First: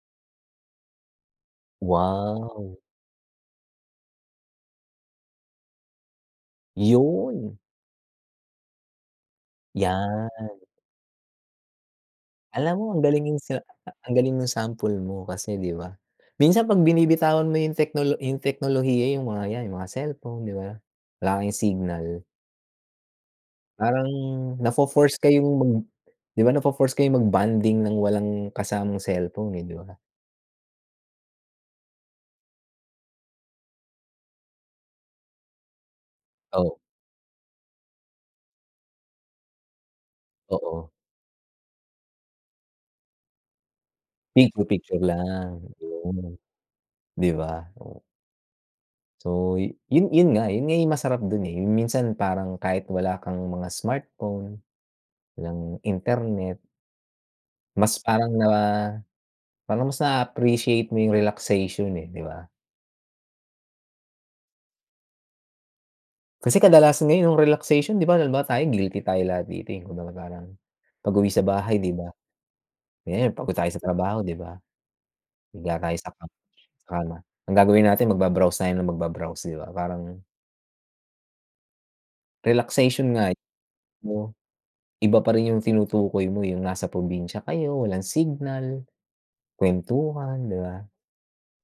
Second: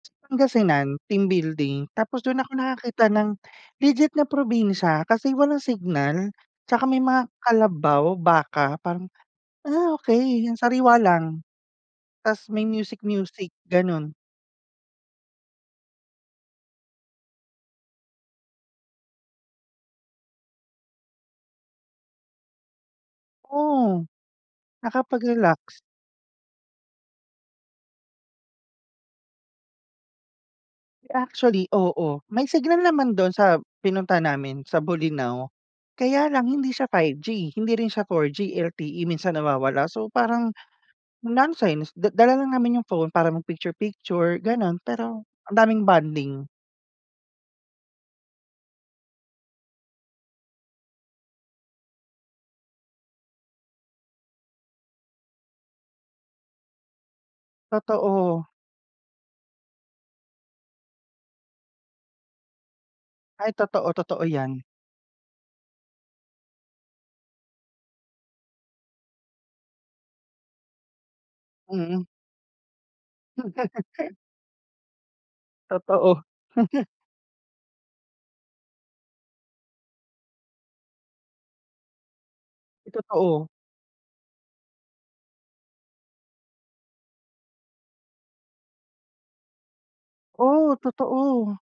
Pangasinan, team building. Tapos dun ako Wow! nakakita ng, legit na probinsya kasi walang signal. 'Tsaka may mga Yun! kalabaw, baka parang, ah, Yan. okey yung sariwa lang. 'Tas may Alam mo ang music galing music sa ang ganun. galing ng sample mo kasi, di ba. Minsan pag binibitawan mo yung teknolo teknolohiya yung mga yan, yung mga cellphone, 'di ba? Wala kayong signal. Oo, Parang na fo-force kayong mag nakapag-relax. diba na fo-force kayong mag bonding ng walang kasamang cellphone, eh, 'di ba? Actually, oo. May signal naman dun sa pinunta namin sa Bolinao kaya, lang hindi Oh. siya 5G, hindi rin siya 4G LTE minsan nawawala. So, parang Oo. nonsense da dala lang namin yung phone para mag picture picture Picture gano'n picture pero ang lang, daming yun. bonding. 'Di ba? Oh. So, yun yun nga yun nga masarap dun, eh, minsan parang kahit wala kang mga smartphone, ng internet. Mas parang Totoo. na, parang mas na-appreciate mo yung relaxation, eh, 'di ba? Ay totoo, totoo yan. Kasi kadalasan ngayon yung relaxation 'di ba halimbawa tayo guilty tayo lahat dito. eh, 'di ba parang, pag-uwi sa bahay, 'di Mhm. ba? Kaya pagod tayo sa trabaho, 'di ba? Higa tayo sa Totoo. ka sa kama. Ang gagawin natin mag ba-browse tayo ng mag ba-browse, 'di ba? Parang Uy, relaxation nga totoo. [unintelligible] iba pa rin yung tinutukoy mo yung nasa probinsya kayo walang signal, kwentuhan, 'di Oh, ba? totoo.